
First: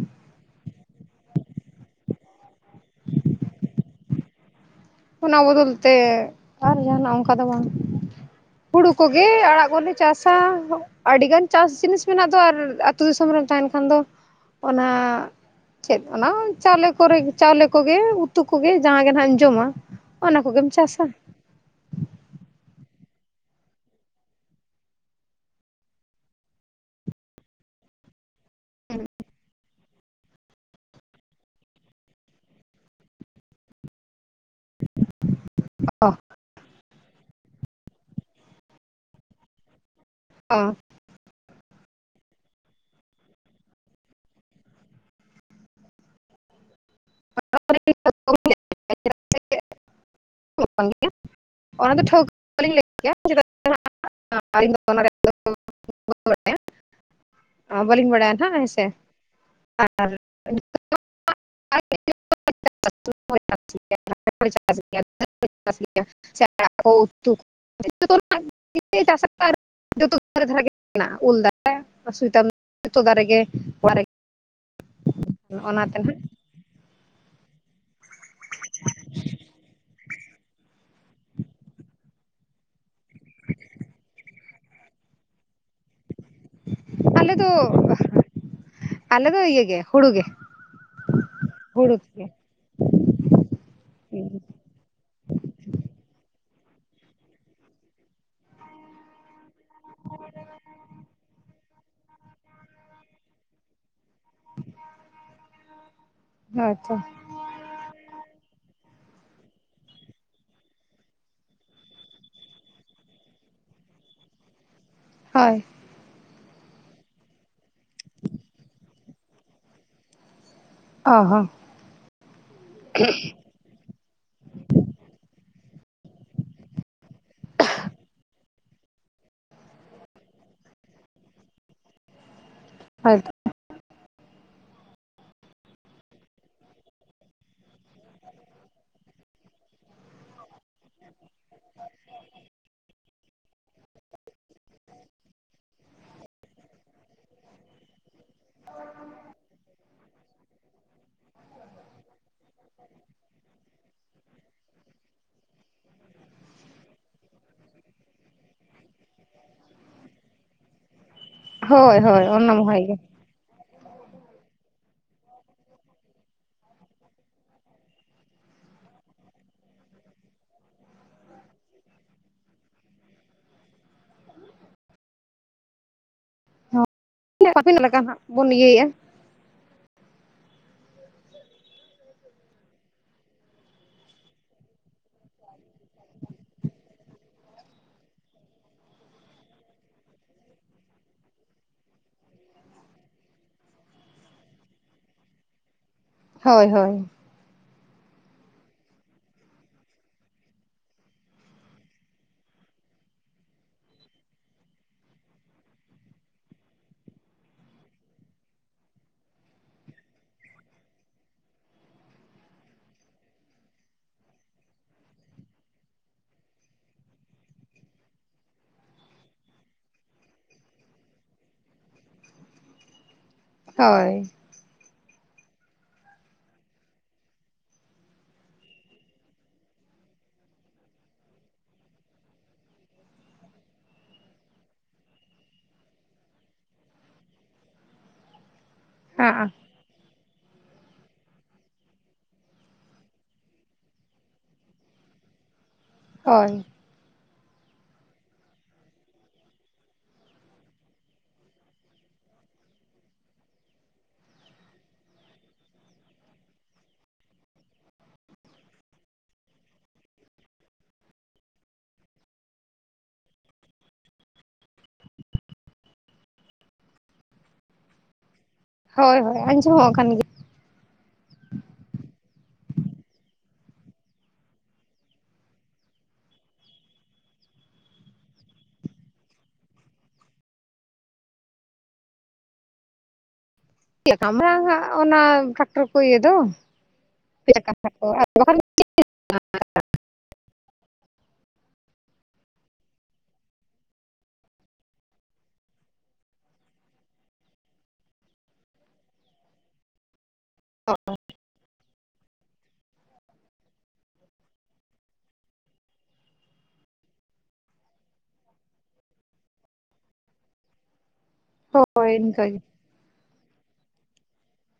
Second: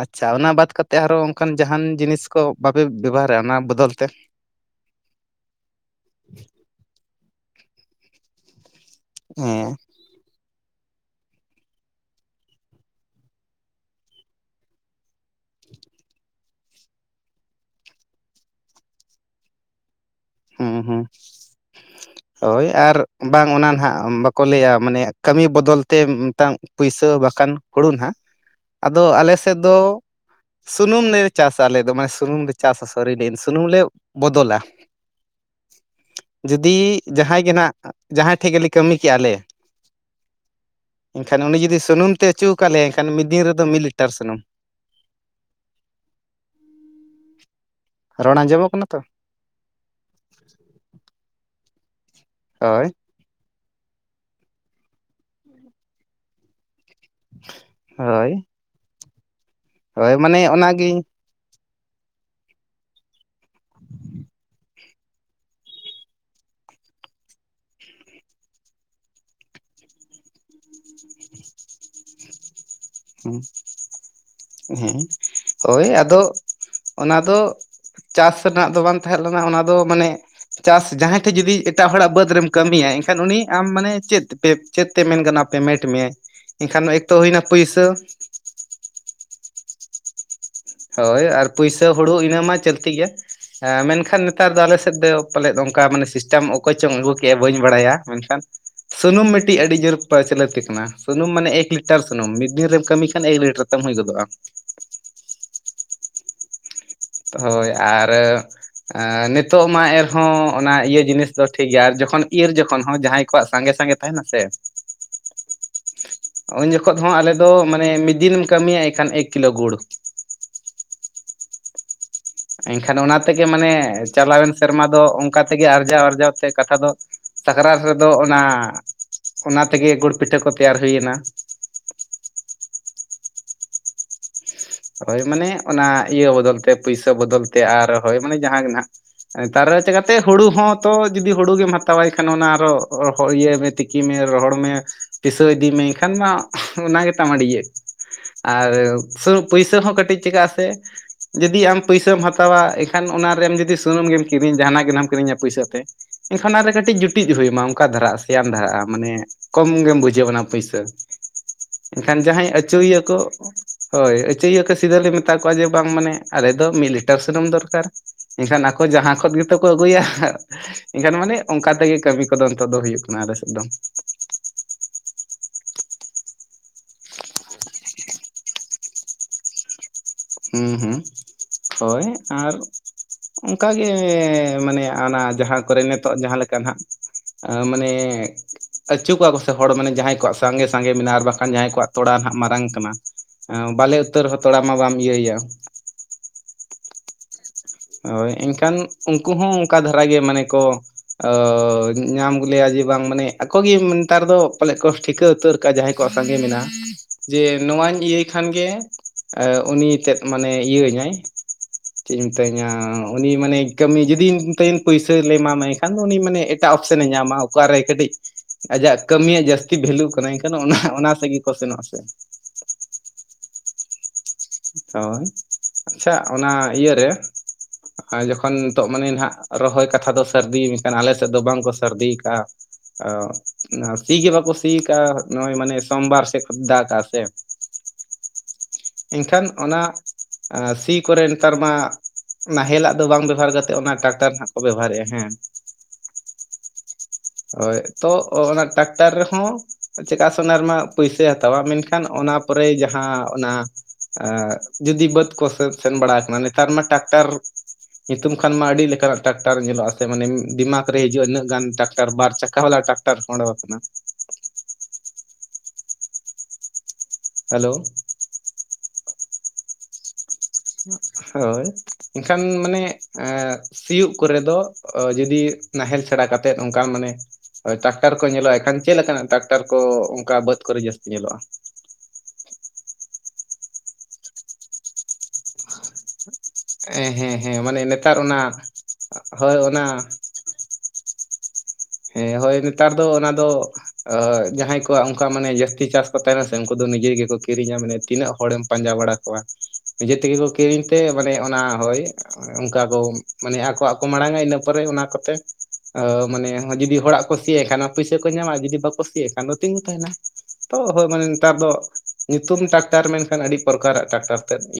[SPEAKER 2] ᱟᱪᱪᱷᱟ ᱚᱱᱟ ᱵᱟᱫ ᱠᱟᱛᱮ ᱟᱨᱚ ᱚᱱᱠᱟᱱ ᱡᱟᱦᱟᱱ ᱡᱤᱱᱤᱥ ᱠᱚ ᱵᱟᱯᱮ ᱵᱮᱵᱦᱟᱨᱟ ᱚᱱᱟ ᱵᱚᱫᱚᱞ ᱛᱮ
[SPEAKER 1] ᱚᱱᱟ ᱵᱚᱫᱚᱞ ᱛᱮ ᱟᱨ ᱡᱟᱦᱟᱱᱟᱜ ᱚᱝᱠᱟ ᱫᱚ ᱵᱟᱝ ᱦᱩᱲᱩ ᱠᱚᱜᱮ ᱟᱲᱟᱜ
[SPEAKER 2] ᱦᱮᱸ
[SPEAKER 1] ᱠᱚᱞᱮ ᱪᱟᱥᱟ ᱟᱹᱰᱤᱜᱟᱱ ᱪᱟᱥ ᱡᱤᱱᱤᱥ ᱢᱮᱱᱟᱜ ᱫᱚ ᱟᱨ ᱟᱹᱛᱩ ᱫᱤᱥᱚᱢ ᱨᱮᱢ ᱛᱟᱦᱮᱱ ᱠᱷᱟᱱ ᱫᱚ ᱚᱱᱟ ᱪᱮᱫ ᱚᱱᱟ ᱪᱟᱣᱞᱮ ᱠᱚᱨᱮ ᱪᱟᱣᱞᱮ ᱠᱚᱜᱮ ᱩᱛᱩ ᱠᱚᱜᱮ ᱡᱟᱦᱟᱸ ᱜᱮ ᱱᱟᱦᱟᱜ ᱮᱢ ᱡᱚᱢᱟ ᱚᱱᱟ ᱠᱚᱜᱮᱢ
[SPEAKER 2] ᱦᱩᱸ ᱦᱩᱸ
[SPEAKER 1] ᱪᱟᱥᱟ
[SPEAKER 2] [inaudible] ᱦᱳᱭ ᱟᱨ ᱵᱟᱝ ᱚᱱᱟ ᱱᱟᱦᱟᱜ ᱵᱟᱠᱚ ᱞᱟᱹᱭᱼᱟ ᱢᱟᱱᱮ ᱠᱟᱹᱢᱤ ᱵᱚᱫᱚᱞ ᱛᱮ ᱢᱤᱛᱟᱝ ᱯᱩᱭᱥᱟᱹ ᱵᱟᱠᱷᱟᱱ ᱦᱩᱲᱩ ᱱᱟᱜ ᱟᱫᱚ ᱟᱞᱮ ᱥᱮᱫ ᱫᱚ ᱥᱩᱱᱩᱢ ᱞᱮ ᱪᱟᱥᱟ ᱟᱞᱮ ᱫᱚ ᱢᱟᱱᱮ ᱥᱩᱱᱩᱢ ᱞᱮ ᱪᱟᱥᱟ ᱥᱚᱨᱤ [inaudible] ᱥᱩᱱᱩᱢ ᱞᱮ ᱵᱚᱫᱚᱞᱟ
[SPEAKER 1] [inaudible]
[SPEAKER 2] ᱡᱩᱫᱤ ᱡᱟᱦᱟᱸᱭ ᱜᱮ ᱱᱟᱜ ᱡᱟᱦᱟᱸᱭ ᱴᱷᱮᱡ ᱜᱮᱞᱮ ᱠᱟᱹᱢᱤ ᱠᱮᱜᱼᱟ ᱞᱮ
[SPEAKER 1] ᱚ
[SPEAKER 2] ᱮᱱᱠᱷᱟᱱ ᱩᱱᱤ ᱡᱩᱫᱤ ᱥᱩᱱᱩᱢ ᱛᱮ ᱟᱪᱩ ᱠᱟᱫ ᱞᱮᱭᱟ ᱮᱱᱠᱷᱟᱱ ᱢᱤᱫ ᱫᱤᱱ ᱨᱮᱫᱚ ᱢᱤᱫ ᱞᱤᱴᱟᱨ ᱥᱩᱱᱩᱢ᱾
[SPEAKER 1] [unintelligible]
[SPEAKER 2] ᱨᱚᱲ ᱟᱧᱡᱚᱢᱚᱜ ᱠᱟᱱᱟ ᱛᱚ?
[SPEAKER 1] [inaudible] ᱚᱱᱟ ᱫᱚ ᱴᱷᱟᱹᱣᱠᱟᱹ [unintelligible] ᱞᱟᱹᱭ
[SPEAKER 2] ᱦᱳᱭ
[SPEAKER 1] ᱠᱮᱭᱟ᱾ [unintelligible] [inaudible] ᱵᱟᱹᱞᱤᱧ
[SPEAKER 2] ᱦᱳᱭ
[SPEAKER 1] ᱵᱟᱲᱟᱭᱟ ᱱᱟᱜ ᱦᱮᱸᱥᱮ᱾
[SPEAKER 2] ᱦᱳᱭ ᱢᱟᱱᱮ ᱚᱱᱟᱜᱤᱧᱼᱼ
[SPEAKER 1] [unintelligible] [unintelligible] ᱩᱛᱩᱼᱼ [unintelligible] ᱫᱷᱟᱨᱮ ᱫᱷᱟᱨᱮ ᱜᱮ ᱢᱮᱱᱟᱜᱼᱟ ᱩᱞ ᱫᱟᱨᱮ [unintelligible] ᱫᱟᱨᱮ
[SPEAKER 2] ᱦᱩᱸ
[SPEAKER 1] ᱜᱮ ᱚᱲᱟᱜ
[SPEAKER 2] ᱦᱮᱸ
[SPEAKER 1] ᱨᱮᱜᱮ
[SPEAKER 2] ᱦᱳᱭ
[SPEAKER 1] ᱚᱱᱟᱛᱮ ᱱᱟᱦᱟᱜ
[SPEAKER 2] ᱟᱫᱚ ᱚᱱᱟ ᱫᱚᱼᱼ ᱪᱟᱥ ᱨᱮᱱᱟᱜ ᱫᱚ ᱵᱟᱝ ᱛᱟᱦᱮᱸᱫ ᱞᱮᱱᱟ ᱚᱱᱟ ᱫᱚ ᱢᱟᱱᱮᱼᱼ ᱪᱟᱥ ᱡᱟᱦᱟᱸᱭ ᱴᱷᱮᱡ ᱡᱩᱫᱤ ᱮᱴᱟᱜ ᱦᱚᱲᱟᱜ ᱵᱟᱹᱫᱽ ᱨᱮᱢ ᱠᱟᱹᱢᱤᱭᱟ ᱮᱱᱠᱷᱟᱱ ᱩᱱᱤ ᱟᱢ ᱢᱟᱱᱮ ᱪᱮᱫᱼᱼ ᱪᱮᱫ ᱛᱮ ᱢᱮᱱ ᱜᱟᱱᱚᱜ ᱟ ᱯᱮᱢᱮᱱᱴ ᱢᱮᱭᱟ ᱮᱱᱠᱷᱟᱱᱼᱼ
[SPEAKER 1] ᱟᱞᱮ ᱫᱚ, ᱟᱞᱮ ᱫᱚ ᱤᱭᱟᱹ ᱜᱮ ᱦᱳᱲᱳ ᱜᱮ᱾
[SPEAKER 2] ᱦᱳᱭ ᱟᱨ ᱯᱩᱭᱥᱟᱹ
[SPEAKER 1] ᱦᱩᱲᱩ
[SPEAKER 2] ᱦᱳᱲᱳ
[SPEAKER 1] ᱜᱮ
[SPEAKER 2] ᱤᱱᱟᱹ ᱢᱟ ᱪᱟᱹᱞᱛᱤ ᱜᱮᱭᱟ ᱮᱸ ᱢᱮᱱᱠᱷᱟᱱ ᱱᱮᱛᱟᱨ ᱫᱚ ᱟᱞᱮ ᱥᱮᱫ ᱫᱚ ᱯᱟᱞᱮᱫ ᱚᱱᱠᱟ ᱢᱟᱱᱮ ᱥᱤᱥᱴᱮᱢ ᱚᱠᱚᱭ ᱪᱚᱝ ᱟᱹᱜᱩ ᱠᱮᱜ ᱵᱟᱹᱧ ᱵᱟᱲᱟᱭᱟ, ᱢᱮᱱᱠᱷᱟᱱᱼᱼ ᱥᱩᱱᱩᱢ ᱢᱤᱫᱴᱤᱡ ᱟᱹᱰᱤ ᱡᱳᱨ ᱯᱨᱪᱚᱞᱤᱛ ᱠᱟᱱᱟ᱾ ᱥᱩᱱᱩᱢ ᱢᱟᱱᱮ ᱮᱠ ᱞᱤᱴᱟᱨ ᱥᱩᱱᱩᱢ᱾ ᱢᱤᱫ ᱫᱤᱱ ᱨᱮᱢ ᱠᱟᱹᱢᱤ ᱠᱷᱟᱱ ᱮᱠ ᱞᱤᱴᱟᱨ ᱠᱟ. ᱢᱟ. ᱭ ᱜᱚᱫᱚᱜᱼᱟ᱾
[SPEAKER 1] ᱟᱪᱪᱷᱟ
[SPEAKER 2] ᱦᱳᱭ ᱟᱨᱼᱼ ᱮ ᱱᱤᱛᱚᱜ ᱢᱟ ᱮᱨᱦᱚᱸ ᱚᱱᱟ ᱤᱭᱟᱹ ᱡᱤᱱᱤᱥ ᱫᱚ ᱴᱷᱤᱠ ᱜᱮᱭᱟ ᱟᱨ ᱡᱚᱠᱷᱚᱱ ᱤᱨ ᱡᱚᱠᱷᱚᱱ ᱦᱚᱸ ᱡᱟᱦᱟᱸᱭ ᱠᱚᱣᱟᱜ ᱥᱟᱸᱜᱮ ᱥᱟᱸᱜᱮ ᱛᱟᱦᱮᱱᱟᱥᱮ
[SPEAKER 1] ᱦᱳᱭ
[SPEAKER 2] ᱩᱱ ᱡᱚᱠᱷᱚᱜ ᱦᱚᱸ ᱟᱞᱮ ᱫᱚ ᱢᱟᱱᱮ ᱢᱤᱫ ᱫᱤᱱᱮᱢ ᱠᱟᱹᱢᱤᱭᱟ ᱮᱱᱠᱷᱟᱱ ᱮᱠ ᱠᱤᱞᱳ ᱜᱩᱲ᱾
[SPEAKER 1] ᱦᱚ ᱦᱚᱸ
[SPEAKER 2] ᱮᱱᱠᱷᱟᱱ ᱚᱱᱟ ᱛᱮᱜᱮ ᱢᱟᱱᱮ ᱪᱟᱞᱟᱣᱮᱱ ᱥᱮᱨᱢᱟ ᱫᱚ ᱚᱱᱠᱟ ᱛᱮᱜᱮ ᱟᱨᱡᱟᱣ ᱟᱨᱡᱟᱣ ᱛᱮ ᱠᱟᱛᱷᱟ ᱫᱚᱼᱼ ᱥᱟᱠᱨᱟᱛ ᱨᱮᱫᱚ ᱚᱱᱟ, ᱚᱱᱟ ᱛᱮᱜᱮ ᱜᱩᱲ ᱯᱤᱴᱷᱟᱹ ᱠᱚ ᱛᱮᱭᱟᱨ ᱦᱩᱭᱱᱟ᱾
[SPEAKER 1] ᱦᱳᱭ ᱛᱚ
[SPEAKER 2] ᱦᱳᱭ ᱢᱟᱱᱮ ᱚᱱᱟ ᱤᱭᱟᱹ ᱵᱚᱫᱚᱞᱛᱮ, ᱯᱩᱭᱥᱟᱹ ᱵᱚᱫᱚᱞᱛᱮ ᱟᱨ ᱦᱳᱭ ᱢᱟᱱᱮ ᱡᱟᱦᱟᱸ ᱜᱮ ᱱᱟᱸᱜ᱾ ᱱᱮᱛᱟᱨ ᱪᱤᱠᱟᱛᱮ ᱦᱩᱲᱩ ᱦᱚᱸᱛᱚ, ᱡᱩᱫᱤ ᱦᱩᱲᱩ ᱜᱮᱢ ᱦᱟᱛᱟᱣᱟᱭ ᱠᱷᱟᱱ ᱚᱱᱟ ᱟᱨᱚ ᱤᱭᱟᱹᱭ ᱢᱮ ᱛᱤᱠᱼᱼ ᱛᱤᱠᱤ ᱢᱮ ᱨᱚᱦᱚᱲ ᱢᱮ ᱯᱤᱥᱟᱹ ᱤᱫᱤ ᱢᱮ ᱮᱱᱠᱷᱟᱱ ᱢᱟᱼᱼ ᱚᱱᱟ ᱜᱮ ᱛᱟ [unintelligible] ᱟᱨ [unintelligible] ᱯᱩᱭᱥᱟᱹ ᱦᱚᱸ ᱠᱟᱹᱴᱤᱡ ᱪᱤᱠᱟᱹᱜ ᱟ ᱥᱮ᱾ ᱡᱩᱫᱤ ᱟᱢ ᱯᱩᱭᱥᱟᱹᱢ ᱦᱟᱛᱟᱣᱟ ᱮᱱᱠᱷᱟᱱ ᱚᱱᱟᱨᱮᱢ ᱡᱩᱫᱤ ᱥᱩᱱᱩᱢ ᱜᱮᱢ ᱠᱤᱨᱤᱧᱟ ᱡᱟᱦᱟᱱᱟᱜ ᱜᱮ ᱱᱷᱟᱜ ᱮᱢ ᱠᱤᱨᱤᱧ ᱯᱩᱭᱥᱟᱹ ᱛᱮ᱾ ᱮᱱᱠᱷᱟᱱ ᱚᱱᱟᱨᱮ ᱠᱟᱹᱴᱤᱡ ᱡᱩᱴᱤᱡ ᱦᱩᱭ ᱟᱢᱟ ᱚᱱᱠᱟ ᱫᱷᱟᱨᱟᱜᱼᱟ ᱥᱮᱭᱢ ᱫᱷᱟᱨᱟᱜᱼᱟ ᱢᱟᱱᱮᱼᱼ ᱠᱚᱢ ᱜᱮᱢ ᱵᱩᱡᱷᱟᱹᱣᱟ ᱚᱱᱟ ᱯᱩᱭᱥᱟᱹ,
[SPEAKER 1] ᱦᱳᱭ
[SPEAKER 2] ᱮᱱᱠᱷᱟᱱ
[SPEAKER 1] ᱦᱳᱭ
[SPEAKER 2] ᱡᱟᱦᱟᱸᱭ
[SPEAKER 1] ᱚᱱᱟ ᱢᱟ
[SPEAKER 2] ᱟᱹᱪᱩ
[SPEAKER 1] ᱦᱳᱭ ᱜᱮ
[SPEAKER 2] ᱮᱭᱟ ᱠᱚᱼᱼ ᱦᱳᱭ ᱟᱹᱪᱤᱭᱟᱹ ᱠᱚ ᱥᱤᱫᱟᱹ ᱞᱮ ᱢᱮᱛᱟ ᱠᱚᱣᱟ ᱡᱮ ᱵᱟᱝ ᱢᱟᱱᱮ ᱟᱞᱮ ᱫᱚ ᱢᱤᱫ ᱞᱤᱴᱟᱨ ᱥᱩᱱᱩᱢ ᱫᱚᱨᱠᱟᱨ᱾ ᱮᱱᱠᱷᱟᱱ ᱟᱠᱚ ᱡᱟᱦᱟᱸ ᱠᱷᱚᱱ ᱜᱮᱛᱚ ᱠᱚ ᱟᱹᱜᱩᱭᱟ᱾ ᱮᱱᱠᱷᱟᱱ ᱢᱟᱱᱮ ᱚᱱᱠᱟ ᱛᱮᱜᱮ ᱠᱟᱹᱢᱤ ᱠᱚᱫᱚ ᱱᱤᱛᱚᱜ ᱫᱚ ᱦᱩᱭᱩᱜ ᱠᱟᱱᱟ ᱟᱞᱮ ᱥᱮᱫ
[SPEAKER 1] ᱵᱟᱠᱚ ᱧᱮᱞ ᱟᱠᱟᱱᱟ ᱟᱧᱡᱚᱢ [unintelligible] ᱯᱤ ᱱᱟᱦᱟᱜ ᱡᱤᱢ ᱞᱳᱳᱯ ᱛ
[SPEAKER 2] ᱦᱩᱸ ᱦᱩᱸ ᱦᱳᱭ ᱟᱨ ᱚᱝᱠᱟᱜᱮ ᱢᱟᱱᱮ ᱟᱱᱟ ᱡᱟᱦᱟᱸ ᱠᱚᱨᱮ ᱱᱤᱛᱚᱜ ᱡᱟᱦᱟᱸ ᱞᱮᱠᱟ ᱱᱷᱟᱸᱜ ᱟ ᱢᱟᱱᱮ ᱟᱹᱪᱩ ᱠᱚᱣᱟ ᱠᱚ ᱥᱮ ᱦᱚᱲ ᱢᱟᱱᱮ ᱡᱟᱦᱟᱸᱭ ᱠᱚᱣᱟᱜ ᱥᱟᱸᱜᱮ ᱥᱟᱸᱜᱮ ᱢᱮᱱᱟᱜᱼᱟ ᱵᱟᱠᱷᱟᱱ ᱡᱟᱦᱟᱸᱭ ᱠᱚᱣᱟᱜ ᱛᱳᱲᱟ ᱱᱷᱟᱸᱜ ᱢᱟᱨᱟᱝ ᱠᱟᱱᱟ ᱾ ᱮᱸ ᱵᱟᱞᱮ ᱩᱛᱟᱹᱨ ᱦᱚᱸ ᱛᱷᱚᱲᱟ ᱢᱟ ᱵᱟᱢ ᱤᱭᱟᱹᱭᱟ
[SPEAKER 1] ᱦᱚᱭ ᱦᱚᱭ᱾
[SPEAKER 2] ᱱᱚᱜᱼᱚᱭ ᱮᱝᱠᱷᱟᱱ ᱩᱱᱠᱩ ᱦᱚᱸ ᱚᱱᱠᱟ ᱫᱷᱟᱨᱟ ᱜᱮ ᱢᱟᱱᱮ ᱠᱚ ᱚᱻ ᱧᱟᱢ ᱜᱚᱞᱮᱭᱟ ᱡᱮ ᱵᱟᱝ ᱢᱟᱱᱮ ᱟᱠᱚ ᱜᱮ ᱱᱮᱛᱟᱨ ᱫᱚ ᱯᱟᱞᱮᱫ ᱠᱚ ᱴᱷᱤᱠᱟᱹ ᱩᱛᱟᱹᱨ ᱠᱟ ᱡᱟᱦᱟᱸᱭ ᱠᱚᱣᱟᱜ ᱥᱟᱸᱜᱮ ᱢᱮᱱᱟᱜ-ᱟ ᱡᱮ ᱱᱚᱣᱟᱧ ᱤᱭᱟᱹᱭ ᱠᱷᱟᱱ ᱜᱮ ᱮ ᱩᱱᱤ ᱛᱮᱫᱽ ᱢᱟᱱᱮ ᱤᱭᱟᱹᱧᱟᱹᱭ ᱛᱮᱦᱮᱧᱟ ᱩᱱᱤ ᱢᱟᱱᱮ ᱠᱟᱹᱢᱤ ᱡᱩᱫᱤᱱ ᱯᱩᱭᱥᱟᱹᱞᱮ ᱮᱢᱟᱢᱟᱭ ᱮᱱᱠᱷᱟᱱ ᱫᱚ ᱩᱱᱤ ᱢᱟᱱᱮ ᱮᱴᱟᱜ ᱚᱯᱥᱮᱱᱮ ᱧᱟᱢᱟ ᱾ ᱚᱠᱟᱨᱮ ᱠᱟᱹᱴᱤᱡ ᱟᱡᱟᱜ ᱠᱟᱹᱢᱤᱭᱟᱜ ᱡᱟᱹᱥᱛᱤ ᱵᱷᱮᱞᱩ ᱠᱟᱱᱟ ᱮᱱᱠᱷᱟᱱ ᱚᱱᱟ ᱚᱱᱟ ᱥᱮᱫ ᱜᱮᱠᱚ ᱥᱮᱱᱚᱜᱼᱟ ᱥᱮ ᱾
[SPEAKER 1] ᱦᱳᱹᱭ ᱾
[SPEAKER 2] ᱦᱳᱹᱭ ᱟᱪᱷᱟ ᱚᱱᱟ ᱤᱭᱟᱹᱨᱮ ᱾ ᱟᱨ ᱡᱚᱠᱷᱚᱱ ᱱᱤᱛᱚᱜ ᱢᱟᱱᱮ ᱱᱟᱦᱟᱜ ᱨᱚᱦᱚᱭ ᱠᱟᱛᱷᱟ ᱫᱚ ᱥᱟᱹᱨᱫᱤ ᱟᱞᱮ ᱥᱮᱫ ᱫᱚ ᱵᱟᱝᱠᱚ ᱥᱟᱹᱨᱫᱤ ᱠᱟᱜᱼᱟ ᱾ ᱚ ᱥᱤ ᱜᱮ ᱵᱟᱠᱚ ᱥᱤᱠᱟ ᱱᱚ ᱢᱟᱱᱮ ᱥᱳᱢᱵᱟᱨ ᱥᱮ ᱫᱟᱜᱟ ᱥᱮ ᱾ ᱮᱱ ᱠᱷᱟᱱ
[SPEAKER 1] ᱦᱟᱸᱜ
[SPEAKER 2] ᱚᱱᱟ ᱥᱤ ᱠᱚᱨᱮ ᱱᱮᱛᱟᱨ ᱢᱟ ᱾ ᱱᱟᱦᱮᱞᱟᱜ ᱫᱚ ᱵᱟᱝ ᱵᱮᱵᱚᱦᱟᱨ ᱠᱟᱛᱮᱫ ᱚᱱᱟ ᱴᱨᱟᱠᱴᱟᱨ ᱱᱟᱜ ᱠᱚ ᱵᱮᱵᱚᱦᱟᱨᱮᱜᱼᱟ ᱦᱮᱸ ᱾
[SPEAKER 1] ᱦᱳᱹᱭ ᱾
[SPEAKER 2] ᱦᱳᱹᱭ ᱛᱚ ᱚᱱᱟ ᱴᱨᱟᱠᱴᱟᱨ ᱨᱮᱦᱚᱸ ᱾ ᱪᱮᱠᱟ ᱥᱮ ᱚᱱᱟ ᱨᱮ ᱢᱟ ᱯᱩᱭᱥᱟᱭ ᱦᱟᱛᱟᱣᱟ ᱢᱮᱱᱠᱷᱟᱱ ᱚᱱᱟ ᱯᱚᱨᱮ ᱡᱟᱦᱟᱸ ᱚᱱᱟ ᱾ ᱡᱩᱫᱤ ᱵᱟᱹᱫᱽ ᱠᱚᱥ ᱥᱮᱱ ᱵᱟᱲᱟᱣ ᱟᱠᱟᱱᱟ ᱱᱮᱛᱟᱨ ᱢᱟ ᱴᱨᱟᱠᱴᱟᱨ ᱾ ᱧᱩᱛᱩᱢ ᱠᱷᱟᱱ ᱢᱟ ᱟᱹᱰᱤ ᱞᱮᱠᱟᱱᱟᱜ ᱴᱨᱟᱠᱴᱟᱨ ᱧᱮᱞᱚᱜ ᱟ ᱥᱮ ᱢᱟᱱᱮ ᱰᱤᱢᱟᱜᱽ ᱨᱮ ᱦᱤᱡᱩᱜ ᱩᱱᱟᱹᱜ ᱜᱟᱱ ᱴᱨᱟᱠᱟᱨ ᱾ ᱴᱟᱨ ᱵᱟᱨ ᱪᱟᱠᱟᱣᱞᱟ ᱴᱨᱟᱠᱴᱟᱨ ᱾ ᱦᱮᱞᱳ ᱾
[SPEAKER 1] ᱦᱳᱹᱭ ᱦᱳᱹᱭ ᱟᱸᱡᱚᱢᱚᱜ ᱠᱟᱱ ᱜᱮᱭᱟ ᱾
[SPEAKER 2] ᱦᱳᱹᱭ ᱮᱱ ᱠᱷᱟᱱ ᱢᱟᱱᱮ ᱾ ᱮ ᱥᱤᱭᱳᱜ ᱠᱚᱨᱮ ᱫᱚ ᱡᱩᱫᱤ ᱱᱟᱦᱮᱞ ᱪᱷᱟᱲᱟ ᱠᱟᱛᱮᱫ ᱚᱱᱠᱟ ᱢᱟᱱᱮ ᱾ ᱦᱳᱹᱭ ᱴᱨᱟᱠᱴᱟᱨ ᱠᱚ ᱧᱮᱞᱚᱜᱼᱟ ᱮᱱ ᱠᱷᱟᱱ ᱪᱮᱫ ᱞᱮᱠᱟᱱᱟᱜ ᱴᱨᱟᱠᱴᱟᱨ ᱠᱚ ᱚᱱᱠᱟ ᱵᱟᱹᱫᱽ ᱠᱚᱨᱮ ᱡᱟᱹᱥᱛᱤ ᱧᱮᱞᱚᱜᱼᱟ ᱾
[SPEAKER 1] ᱪᱮᱫ ᱞᱮᱠᱟᱝᱜ ᱚᱱᱟ ᱴᱮᱠᱴᱚᱨ ᱠᱚ ᱤᱭᱟᱹ ᱫᱚ ᱾
[SPEAKER 2] ᱸ ᱦᱮᱸ ᱦᱮᱸ ᱢᱟᱱᱮ ᱱᱮᱛᱟᱨ ᱚᱱᱟ ᱦᱳᱹᱭ ᱚᱱᱟ ᱾ ᱦᱮᱸ ᱦᱳᱹᱭ ᱱᱮᱛᱟᱨ ᱫᱚ ᱚᱱᱟ ᱫᱚ ᱡᱟᱦᱟᱸᱭ ᱠᱚᱣᱟᱜ ᱚᱱᱠᱟ ᱢᱟᱱᱮ ᱡᱟᱹᱥᱛᱤ ᱪᱟᱥ ᱾ ᱛᱟᱦᱮᱱᱟ ᱥᱮ ᱩᱱᱠᱩ ᱫᱚ ᱱᱤᱡᱮ ᱜᱮ ᱠᱚ ᱠᱤᱨᱤᱧᱟ ᱢᱟᱱᱮ ᱛᱤᱱᱟᱹᱜ ᱦᱚᱲᱮᱢ ᱯᱟᱸᱡᱟ ᱵᱟᱲᱟ ᱾ ᱱᱤᱡᱮ ᱛᱮ ᱜᱮ ᱠᱚ ᱠᱤᱨᱤᱧ ᱛᱮ ᱢᱟᱱᱮ ᱚᱱᱟ ᱦᱳᱹᱭ ᱚᱱᱠᱟ ᱠᱚ ᱢᱟᱱᱮ ᱟᱠᱚᱣᱟᱜ ᱠᱚ ᱢᱟᱲᱟᱝᱟ ᱤᱱᱟᱹ ᱯᱚᱨᱮ ᱚᱱᱟ ᱠᱚᱛᱮ ᱢᱟᱱᱮ ᱾ ᱡᱩᱫᱤ ᱦᱚᱲᱟᱜ ᱠᱚ ᱥᱤᱭᱮᱫ ᱠᱷᱟᱱ ᱯᱩᱭᱥᱟᱹ ᱠᱚ ᱧᱟᱢᱟ ᱡᱩᱫᱤ ᱵᱟᱠᱚ ᱥᱤᱭᱮᱫ ᱠᱷᱟᱱ ᱫᱚ ᱛᱤᱸᱜᱩ ᱛᱟᱸᱦᱮᱱᱟ ᱾ ᱛᱚ ᱦᱳᱹᱭ ᱢᱟᱱᱮ ᱱᱮᱛᱟᱨ ᱫᱚ
[SPEAKER 1] ᱦᱳᱭ ᱤᱱᱠᱟᱹ ᱜᱮ
[SPEAKER 2] ᱧᱩᱛᱩᱢ ᱴᱨᱟᱠᱴᱟᱨ ᱢᱮᱱᱠᱷᱟᱱ ᱟᱹᱰᱤ ᱯᱨᱚᱠᱟᱨᱟᱜ ᱴᱨᱟᱠᱴᱟᱨ ᱛᱮᱫ ᱾